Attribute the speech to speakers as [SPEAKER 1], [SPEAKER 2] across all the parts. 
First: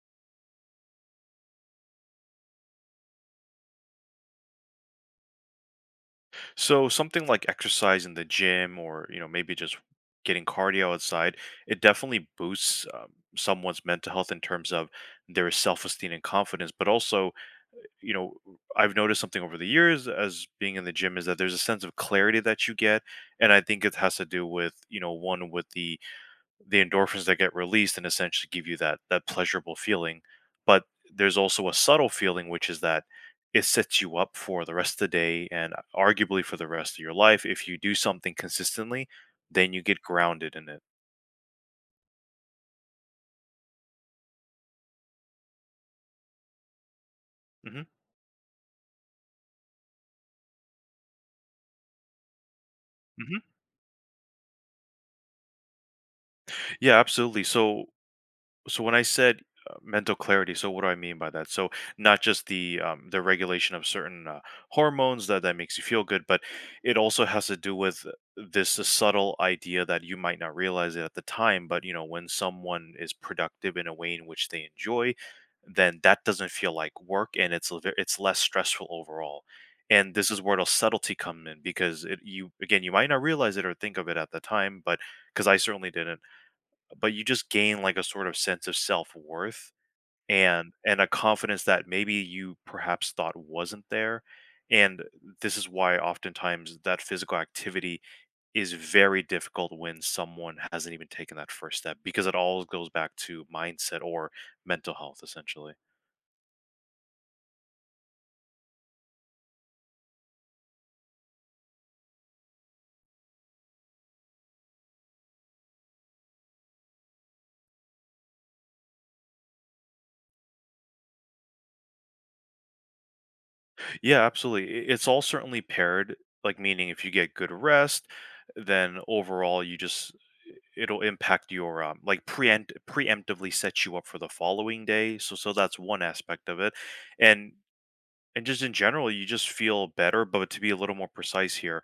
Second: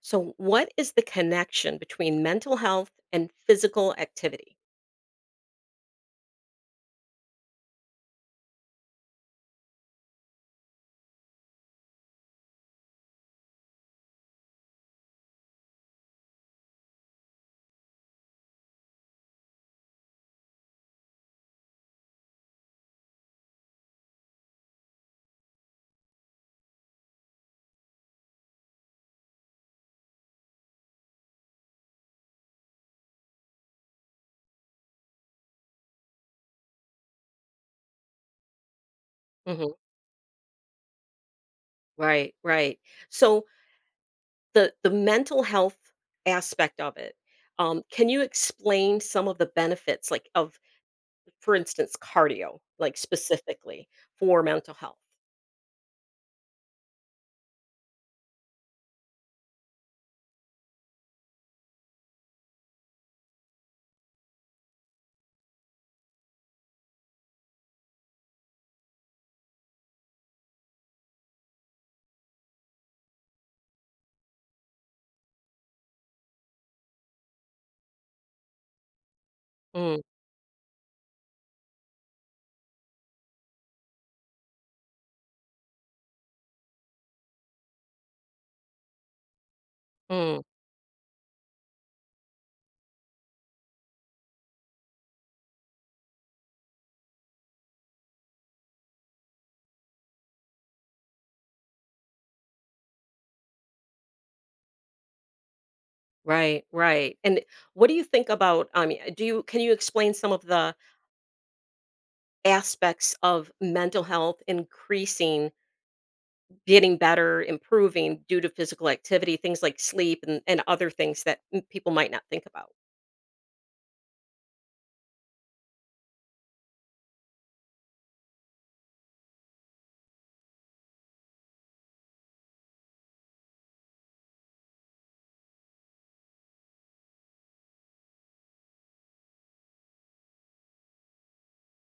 [SPEAKER 1] So, what is the connection between mental health and physical activity?
[SPEAKER 2] So something like exercise in the gym or, maybe just getting cardio outside, it definitely boosts someone's mental health in terms of their self-esteem and confidence. But also, you know, I've noticed something over the years as being in the gym is that there's a sense of clarity that you get. And I think it has to do with, one, with the endorphins that get released and essentially give you that pleasurable feeling. But there's also a subtle feeling, which is that it sets you up for the rest of the day, and arguably for the rest of your life, if you do something consistently, then
[SPEAKER 1] Hmm.
[SPEAKER 2] you get grounded in it.
[SPEAKER 1] Right, right. So, the mental health aspect of it.
[SPEAKER 2] Hmm.
[SPEAKER 1] Can you explain some of the benefits, like of, for instance, cardio, like
[SPEAKER 2] Hmm.
[SPEAKER 1] specifically for mental health?
[SPEAKER 2] Yeah, absolutely. So when I said mental clarity, so what do I mean by that? So, not just the regulation of certain hormones that makes you feel good, but it also has to do with this subtle idea that you might not realize it at the time, but you know when someone is productive in a way in which they enjoy, then that doesn't feel like work, and it's less stressful overall.
[SPEAKER 1] Mm,
[SPEAKER 2] And this is where the subtlety come in, because you again, you might not realize it or think of it at the time, but because I certainly didn't. But you just gain like a sort of sense of self-worth,
[SPEAKER 1] mm.
[SPEAKER 2] and a confidence that maybe you perhaps thought wasn't there. And this is why oftentimes that physical activity is very difficult when someone hasn't even taken that first step, because it all goes back to mindset or mental health essentially.
[SPEAKER 1] Right, right. And what do you think about? I mean, do you can you explain some of the aspects of mental health increasing, getting better, improving due to physical activity, things like sleep and other things that people might not think about?
[SPEAKER 2] Yeah, absolutely. It's all certainly paired, like, meaning if you get good rest, then overall you just, it'll impact your like preemptively set you up for the following day. So that's one aspect of it. And and just in general, you just feel better. But to be a little more precise here,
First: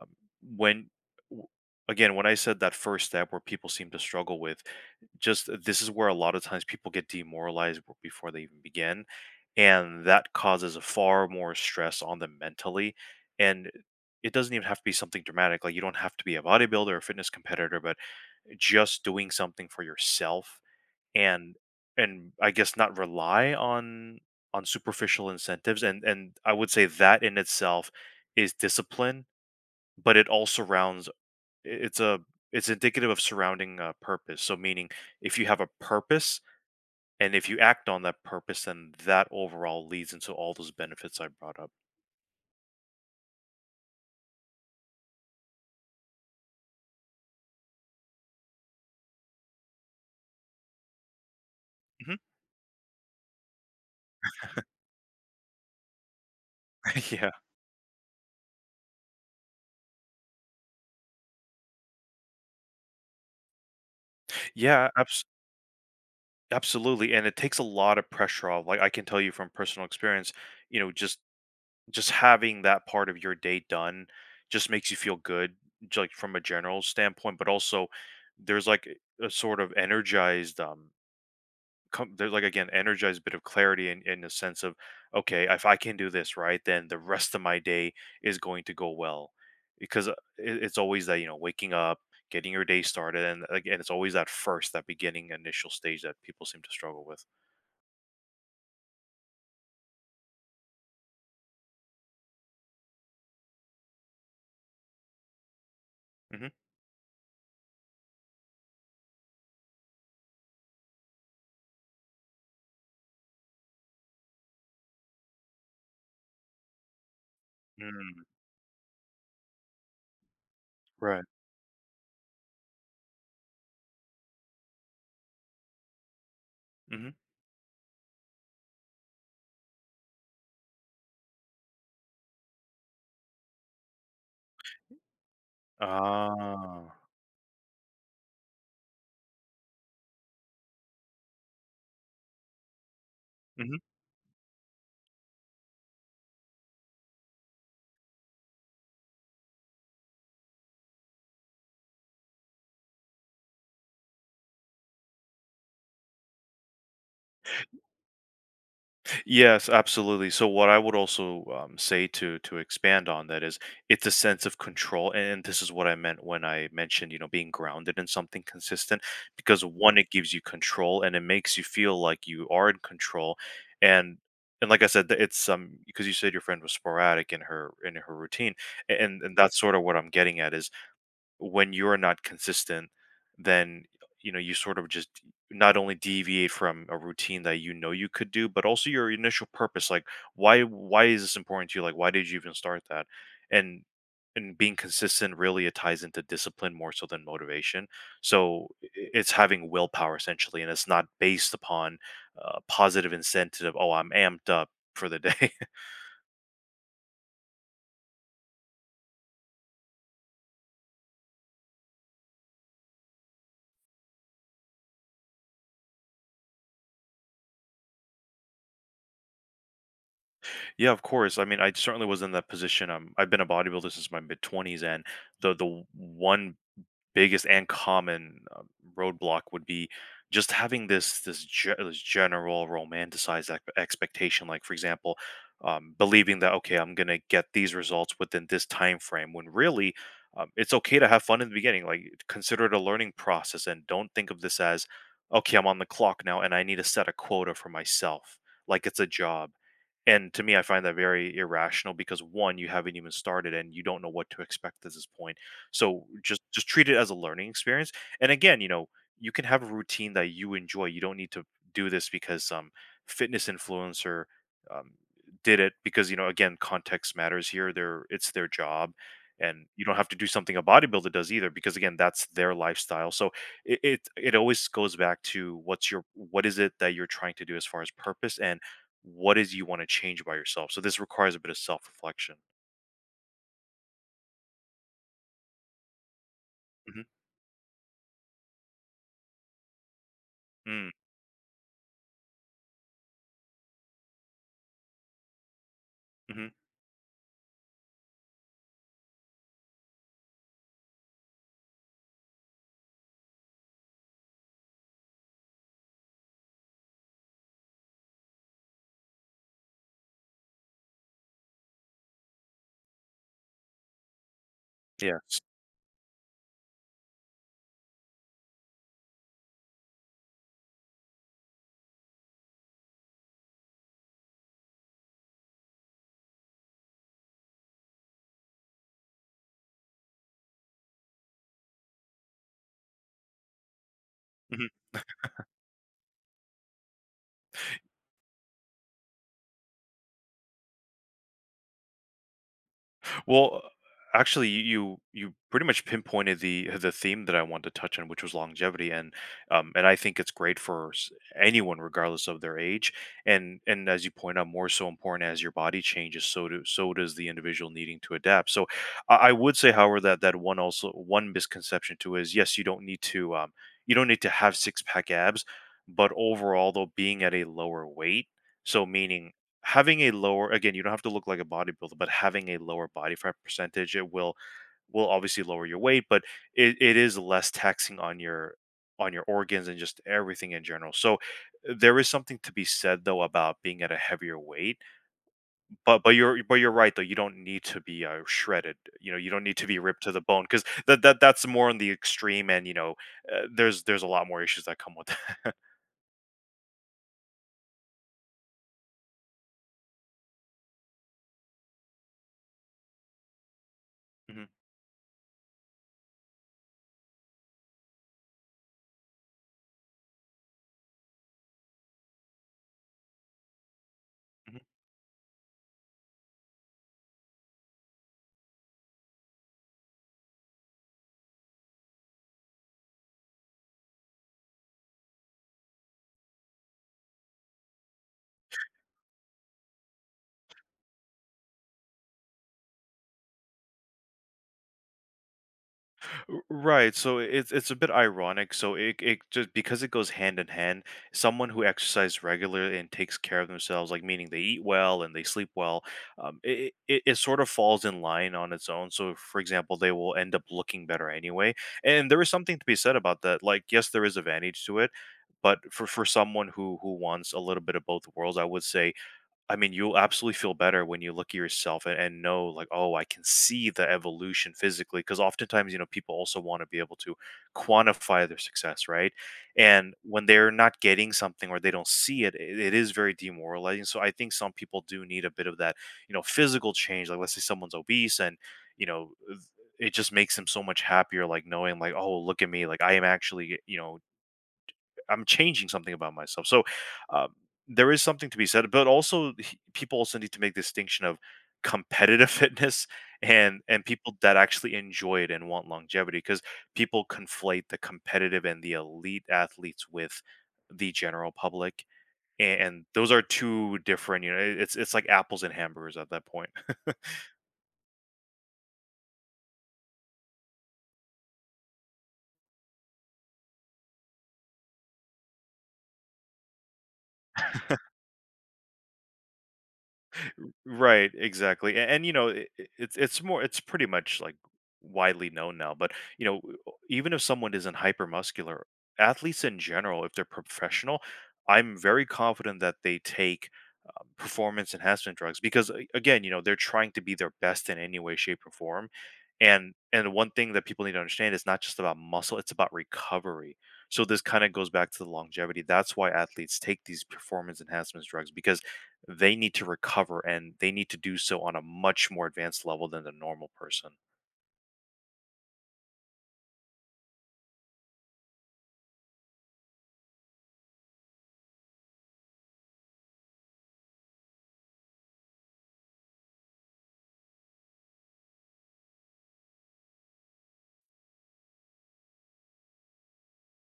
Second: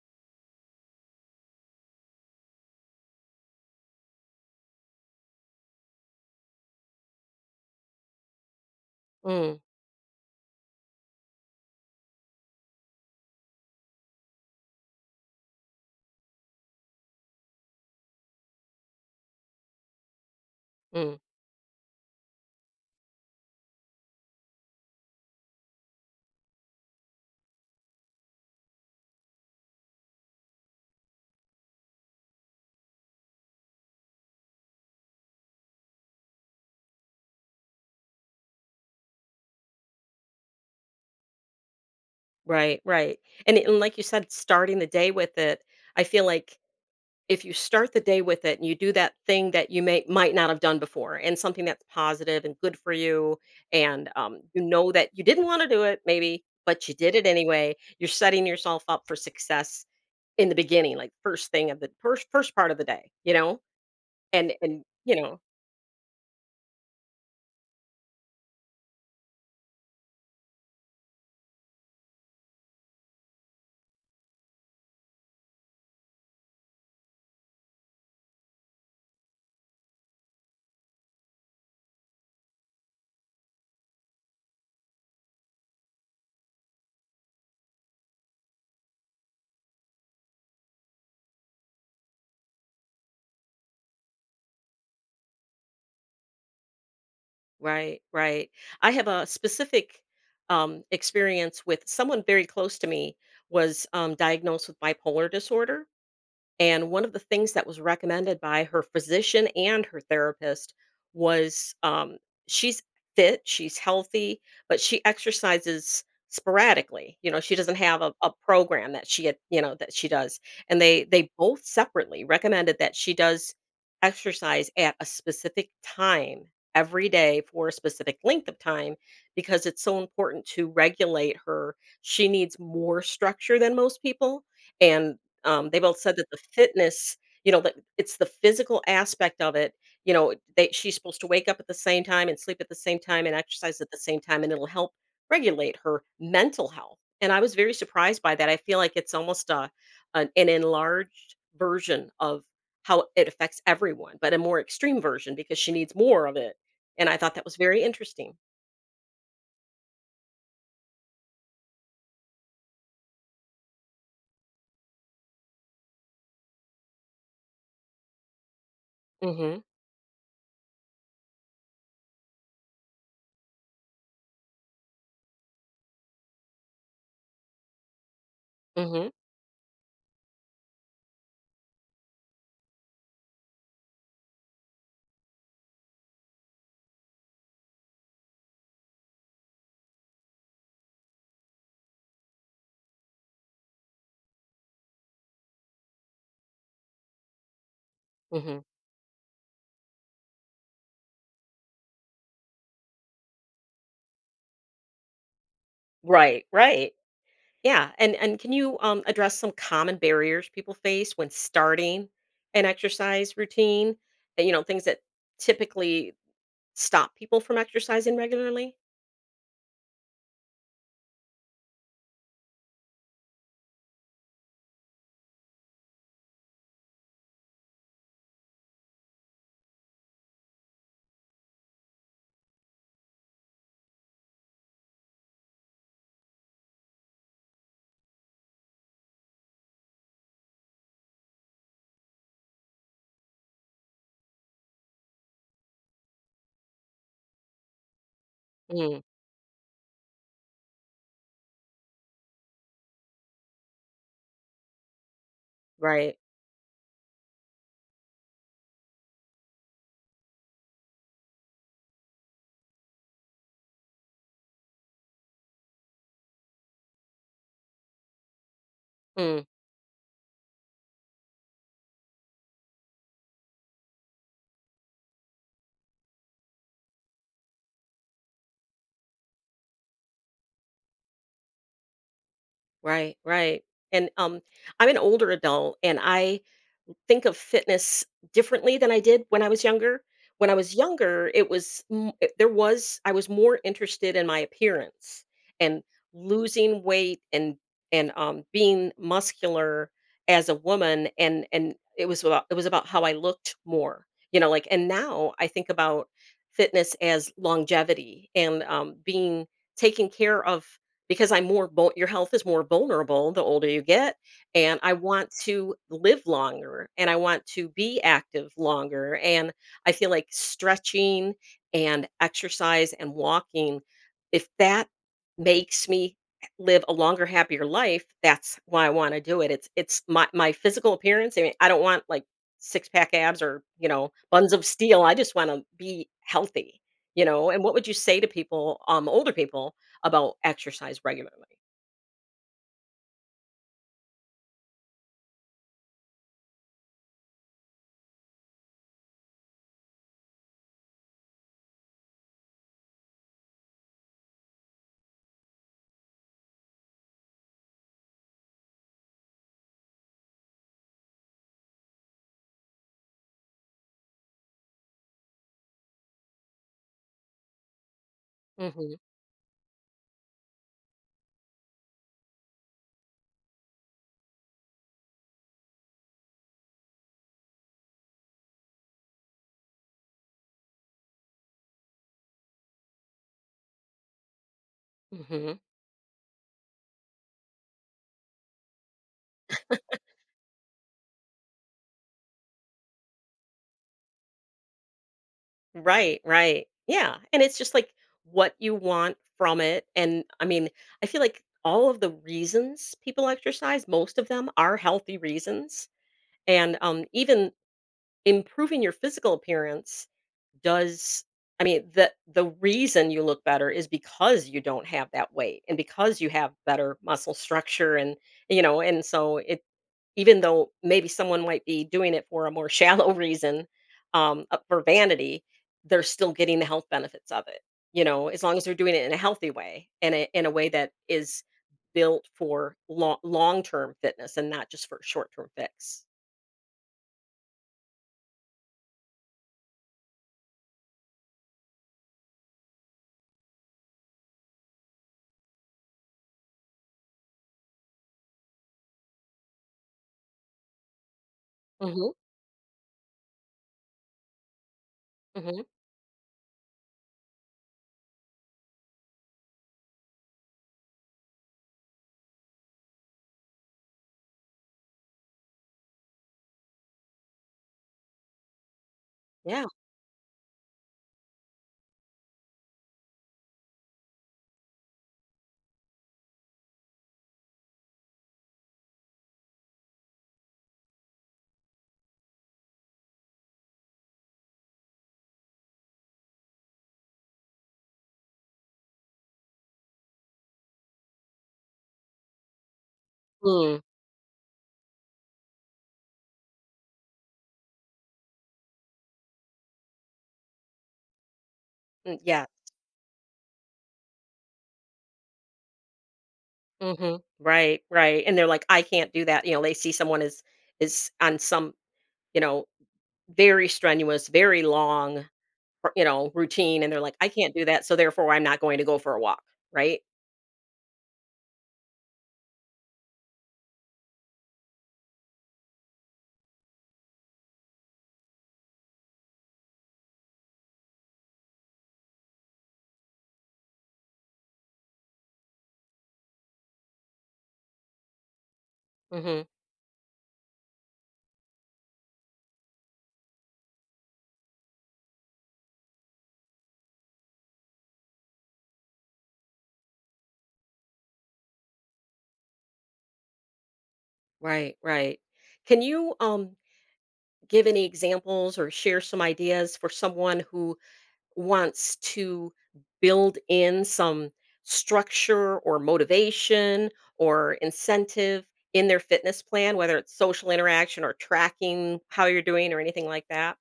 [SPEAKER 2] um, when w- again when I said that first step where people seem to struggle with, just this is where a lot of times people get demoralized before they even begin,
[SPEAKER 1] Mm,
[SPEAKER 2] and that causes far more stress on them mentally. And it doesn't even have to be something dramatic. Like, you don't have to be a bodybuilder or fitness competitor, but just doing something for yourself,
[SPEAKER 1] mm.
[SPEAKER 2] and and I guess, not rely on superficial incentives. And I would say that, in itself, is discipline, but it all surrounds, it's a it's indicative of surrounding purpose. So, meaning if you have a purpose, and if you act on that purpose, then that overall leads into all those benefits I brought up.
[SPEAKER 1] Right, right. And like you said, starting the day with it, I feel like if you start the day with it and you do that thing that you may might not have done before and something that's
[SPEAKER 2] Hmm.
[SPEAKER 1] positive and good for you, and you know that you didn't want to do it maybe, but you did it
[SPEAKER 2] Yeah.
[SPEAKER 1] anyway. You're setting yourself up for success in the beginning, like first thing of the first part of the day. And
[SPEAKER 2] Yeah,
[SPEAKER 1] you know
[SPEAKER 2] absolutely. And it takes a lot of pressure off. Like, I can tell you from personal experience, you know, just Just having that part of your day done just makes you feel good, like, from a general standpoint. But also, there's like a sort of energized, there's like, again, energized bit of clarity in the sense of, okay, if I can do this right, then the rest of my day is going to go well. Because it's always that, waking up, getting your day started, and again, it's always that first, that beginning initial stage that people seem to struggle with.
[SPEAKER 1] Right, right. I have a specific experience with someone very close to me. Was diagnosed with bipolar disorder.
[SPEAKER 2] Hmm.
[SPEAKER 1] And one of the things that was recommended by her physician and her therapist was, she's fit, she's healthy, but she exercises sporadically. You know, she doesn't have a,
[SPEAKER 2] Mm.
[SPEAKER 1] a program that she had, that she does. And they
[SPEAKER 2] Right.
[SPEAKER 1] they both separately recommended that she does exercise at a specific time
[SPEAKER 2] Hmm.
[SPEAKER 1] every day for a specific length of time, because it's so important to regulate her. She needs more structure than most people. And they both said that the
[SPEAKER 2] Ah.
[SPEAKER 1] fitness, that it's the physical aspect of it. You know, they she's supposed to wake up at the same time and sleep at the same time and
[SPEAKER 2] Mm-hmm.
[SPEAKER 1] exercise at the same time, and it'll help regulate her mental health. And I was very surprised by that. I feel like it's almost an enlarged version of how it affects everyone, but a more extreme version because she needs more of it. And I thought that was very interesting.
[SPEAKER 2] Yes, absolutely. So what I would also say to expand on that is, it's a sense of control, and this is what I meant when I mentioned being grounded in something consistent,
[SPEAKER 1] Hmm.
[SPEAKER 2] because one, it gives you control and it makes you feel like you are in control. And and like I said, th- it's because you said your friend was sporadic in her routine, a-
[SPEAKER 1] Hmm.
[SPEAKER 2] and and that's sort of what I'm getting at is, when you're not consistent, then, you know, you sort of just not only deviate from a routine that you know you could do, but also your initial purpose. Like, why is this important to you? Like, why did you even start that? And and being consistent, really it ties into discipline more so than motivation.
[SPEAKER 1] Hmm.
[SPEAKER 2] So i- it's having willpower essentially, and it's not based upon positive incentive. Oh, I'm amped up for the day.
[SPEAKER 1] Right. Right. Yeah, and can you, address some common barriers people face when starting an exercise routine? And things that typically stop people from exercising regularly?
[SPEAKER 2] Yeah, of course. I mean, I certainly was in that position. I've been a bodybuilder since my mid twenties, and the one biggest and common roadblock would be just having this general romanticized expectation. Like, for example, believing that, okay, I'm going to get these results within this time frame, when really, it's okay to have fun in the beginning. Like, consider it a learning process, and don't think of this as, okay, I'm on the clock now and I need to set a quota for myself, like it's
[SPEAKER 1] Mm,
[SPEAKER 2] a job. And to me, I find that very irrational, because one, you haven't even started and you don't know what to expect at this point. So
[SPEAKER 1] right.
[SPEAKER 2] just treat it as a learning experience. And again, you can have a routine that you enjoy. You don't need to do this because some fitness influencer um, did it, because, you know, again, context matters here. Their It's their job,
[SPEAKER 1] Mm,
[SPEAKER 2] and you don't have to do something a bodybuilder does either, because again, that's their lifestyle. So it always goes back to what's your, what is it that you're trying to do as far as purpose, and what is you want to change by yourself. So this requires a bit of self reflection.
[SPEAKER 1] right, right. And, I'm an older adult, and I
[SPEAKER 2] Hmm.
[SPEAKER 1] think of fitness differently than I did when I was younger. When I was younger, it was m- it- there was I was more interested in my appearance and
[SPEAKER 2] Mm-hmm.
[SPEAKER 1] losing weight, and being muscular as a woman, and it was about, how I looked more, like. And now I think about fitness as longevity and being taken care of, because your health is more vulnerable the older you get, and I want
[SPEAKER 2] Yes.
[SPEAKER 1] to live longer and I want to be active longer. And I feel like stretching and exercise and walking, if that makes me live a longer, happier life, that's why I want to do it. It's my physical appearance. I mean, I don't want like six pack abs or buns of
[SPEAKER 2] Mm-hmm.
[SPEAKER 1] steel. I just want to be healthy. And what would you say to people, older people, about exercise regularly?
[SPEAKER 2] Well, actually, you pretty much pinpointed the theme that I wanted to touch on, which was longevity. And I think it's great for anyone, regardless of their age. And as you point out, more so important as your body changes, so does the individual needing to adapt. So, I would say, however, that one, also, one misconception too is, yes, you don't need to have six pack abs, but overall, though, being at a lower weight, so
[SPEAKER 1] Hmm.
[SPEAKER 2] meaning having a lower, again, you don't have to look like a bodybuilder, but having a lower body fat percentage, it will obviously lower your weight. But it is less taxing on your organs and just everything in general. So there is something to be said though about being at a heavier weight.
[SPEAKER 1] Hmm.
[SPEAKER 2] But you're right though. You don't need to be shredded. You know, you don't need to be ripped to the bone, because that's more on the extreme, and there's a lot more issues that come with that.
[SPEAKER 1] Right, right. Yeah, and it's just like what you want from it. And I mean, I feel like all of the reasons people exercise, most of
[SPEAKER 2] Mhm.
[SPEAKER 1] them are healthy reasons, and, even improving your physical appearance does. I mean, the reason you look better is because you don't have that weight and because you have better muscle structure, and so it, even though maybe someone might be doing it for a more shallow reason, for vanity, they're still getting the health benefits of it, as long as they're doing it in a healthy way, and in a way that is built for long term fitness and not just for a short term fix.
[SPEAKER 2] Right, so it's a bit ironic. So it just because it goes hand in hand. Someone who exercises regularly and takes care of themselves, like, meaning they eat well and they sleep well, it sort of falls in line on its own. So, for example, they will end up looking better anyway. And
[SPEAKER 1] Mhm.
[SPEAKER 2] there is something to be said about that. Like, yes, there is advantage to it, but
[SPEAKER 1] Mhm.
[SPEAKER 2] for someone who wants a little bit of both worlds, I would say, I mean, you'll absolutely feel better when you look at yourself and know, like, oh, I can see the evolution physically. Because oftentimes, people also want to be able to quantify their success, right?
[SPEAKER 1] Yeah.
[SPEAKER 2] And when they're not getting something or they don't see it, it is very demoralizing. So I think some people do need a bit of that, you know, physical change. Like, let's say someone's obese, and, you know, th- it just makes them so much happier, like knowing, like, oh, look at me, like I am actually, I'm changing something about myself. Um, there is something to be said, but also people also need to make distinction of competitive fitness and
[SPEAKER 1] Mm.
[SPEAKER 2] and people that actually enjoy it and want longevity because people conflate the competitive and the elite athletes with the general public,
[SPEAKER 1] Mm, yeah.
[SPEAKER 2] and those are two different, you know, it's like apples and hamburgers at that point.
[SPEAKER 1] Mhm. Right. Right. And they're like, I can't do that. They see someone is on some, you know, very strenuous, very long, routine, and they're like, "I can't do that, so therefore I'm not going to go for a walk," right?
[SPEAKER 2] Right, exactly, a and, you know, it's more, it's pretty much, like, widely known now, but, you know, w- even if someone isn't hypermuscular, athletes in general, if they're professional, I'm very confident that they take performance enhancement drugs, because again, you know, they're trying to be their best in any way, shape, or form.
[SPEAKER 1] Mhm.
[SPEAKER 2] And one thing that people need to understand is, not just about muscle, it's about recovery. So this kind of goes back to the longevity. That's why athletes take these performance enhancements drugs, because they need to recover and they need to do so on a much more advanced level than the normal person.
[SPEAKER 1] Right, right. Can you, give any examples or share some ideas for someone who wants to build in some structure or motivation or incentive in their fitness plan, whether it's social interaction or tracking how you're doing or anything like that?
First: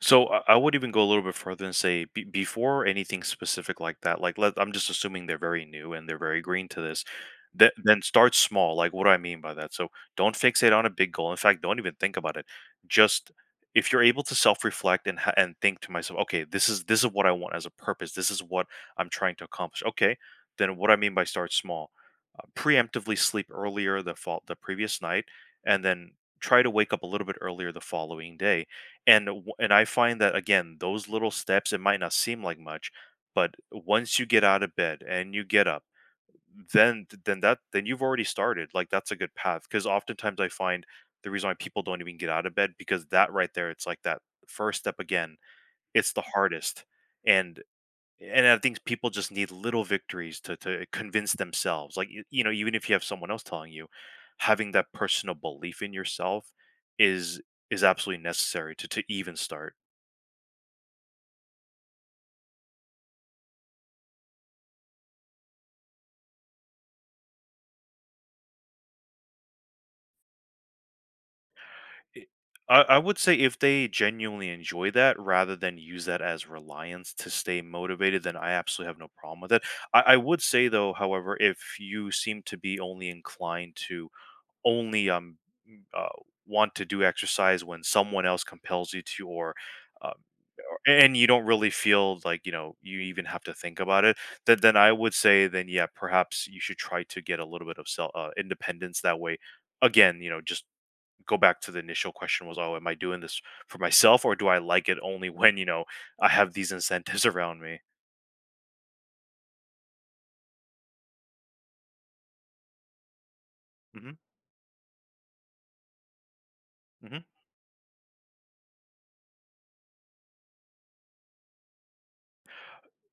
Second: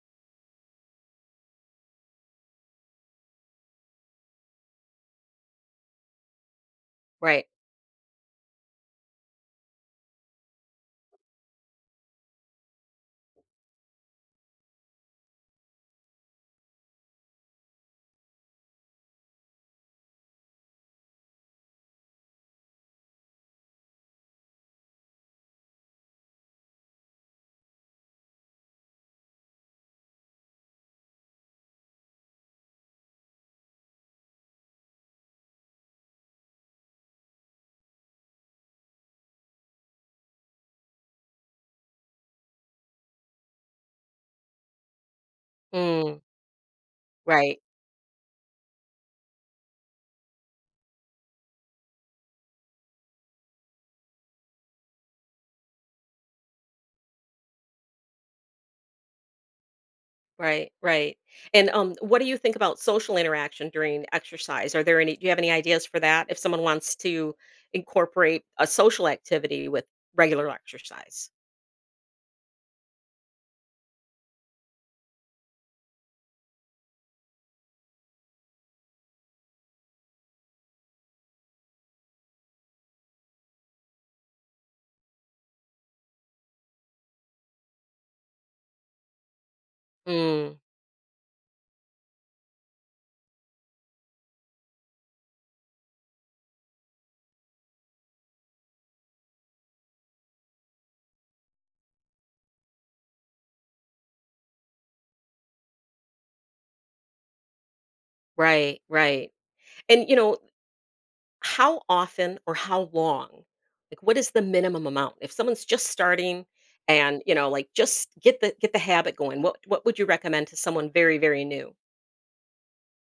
[SPEAKER 2] So I would even go a little bit further and say be before anything specific like that, like let, I'm just assuming they're very new and they're very green to this.
[SPEAKER 1] Right.
[SPEAKER 2] Then start small. Like, what do I mean by that? So don't fixate on a big goal. In fact, don't even think about it. Just if you're able to self-reflect and and think to myself, okay, this is what I want as a purpose. This is what I'm trying to accomplish. Okay, then what I mean by start small, preemptively sleep earlier the previous night, and then try to wake up a little bit earlier the following day, and I find that, again, those little steps, it might not seem like much, but once you get out of bed and you get up, then you've already started. Like, that's a good path. Because oftentimes I find the reason why people don't even get out of bed, because that right there, it's like that first step, again, it's
[SPEAKER 1] Mm,
[SPEAKER 2] the hardest.
[SPEAKER 1] right.
[SPEAKER 2] And and I think people just need little victories to convince themselves. Like, you know, even if you have someone else telling you, having that personal belief in yourself is absolutely necessary to even start.
[SPEAKER 1] Right, right. And what do you think about social interaction during exercise? Are there any? Do you have any ideas for that? If someone wants to incorporate a social activity with regular exercise.
[SPEAKER 2] I I would say if they genuinely enjoy that rather than use that as reliance to stay motivated, then I absolutely have no problem with it. I would say, though, however, if you seem to be only inclined to only m- uh, want to do exercise when someone else compels you to, or um,
[SPEAKER 1] Mm,
[SPEAKER 2] and you don't really feel like, you know, you even have to think about it, then I would say, then yeah, perhaps you should try to get a little bit of self independence. That way, again, you know, just go back to the initial question was, "Oh, am I doing this for myself, or do I like it only when, you know, I have these incentives around me?"
[SPEAKER 1] right, right. And how often or how long? Like,
[SPEAKER 2] Mhm.
[SPEAKER 1] what is the minimum amount? If someone's just starting, and
[SPEAKER 2] Mhm.
[SPEAKER 1] like, just get the habit going. What would you recommend to someone very very new?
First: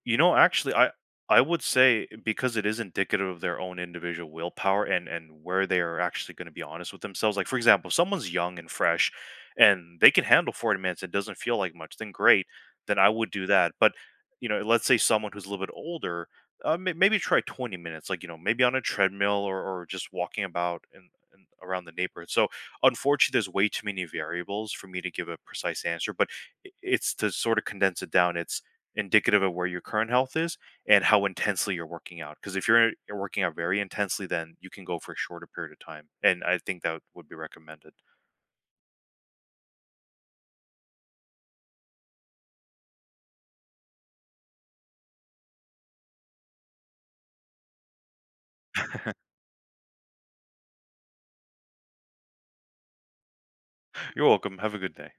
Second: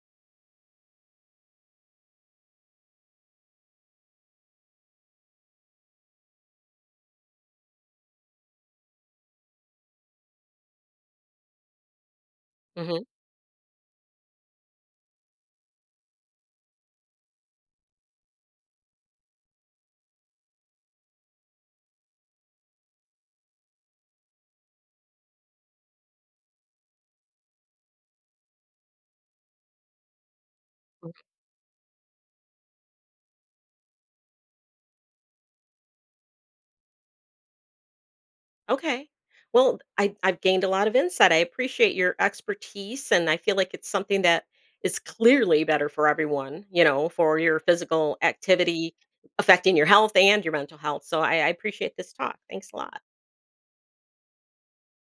[SPEAKER 2] You know, actually, I would say, because it is indicative of their own individual willpower and where they are actually going to be honest with themselves. Like, for example, if someone's young and fresh, and they can handle 40 minutes, it doesn't feel like much, then great. Then
[SPEAKER 1] Mm-hmm.
[SPEAKER 2] I would do that. But, you know, let's say someone who's a little bit older, maybe try 20 minutes. Like, you know, maybe on a treadmill or just walking about and around the neighborhood. So unfortunately there's way too many variables for me to give a precise answer, but it's, to sort of condense it down, it's indicative of where your current health is and how intensely you're working out. Because if you're working out very intensely, then you can go for a shorter period of time. And I think that would be recommended.
[SPEAKER 1] Okay. Well, I've gained a lot of insight. I appreciate your expertise, and I feel like it's something that is clearly better for everyone, for your physical activity affecting your health and your mental health. So I appreciate this talk. Thanks a lot.
[SPEAKER 2] You're welcome. Have a good day.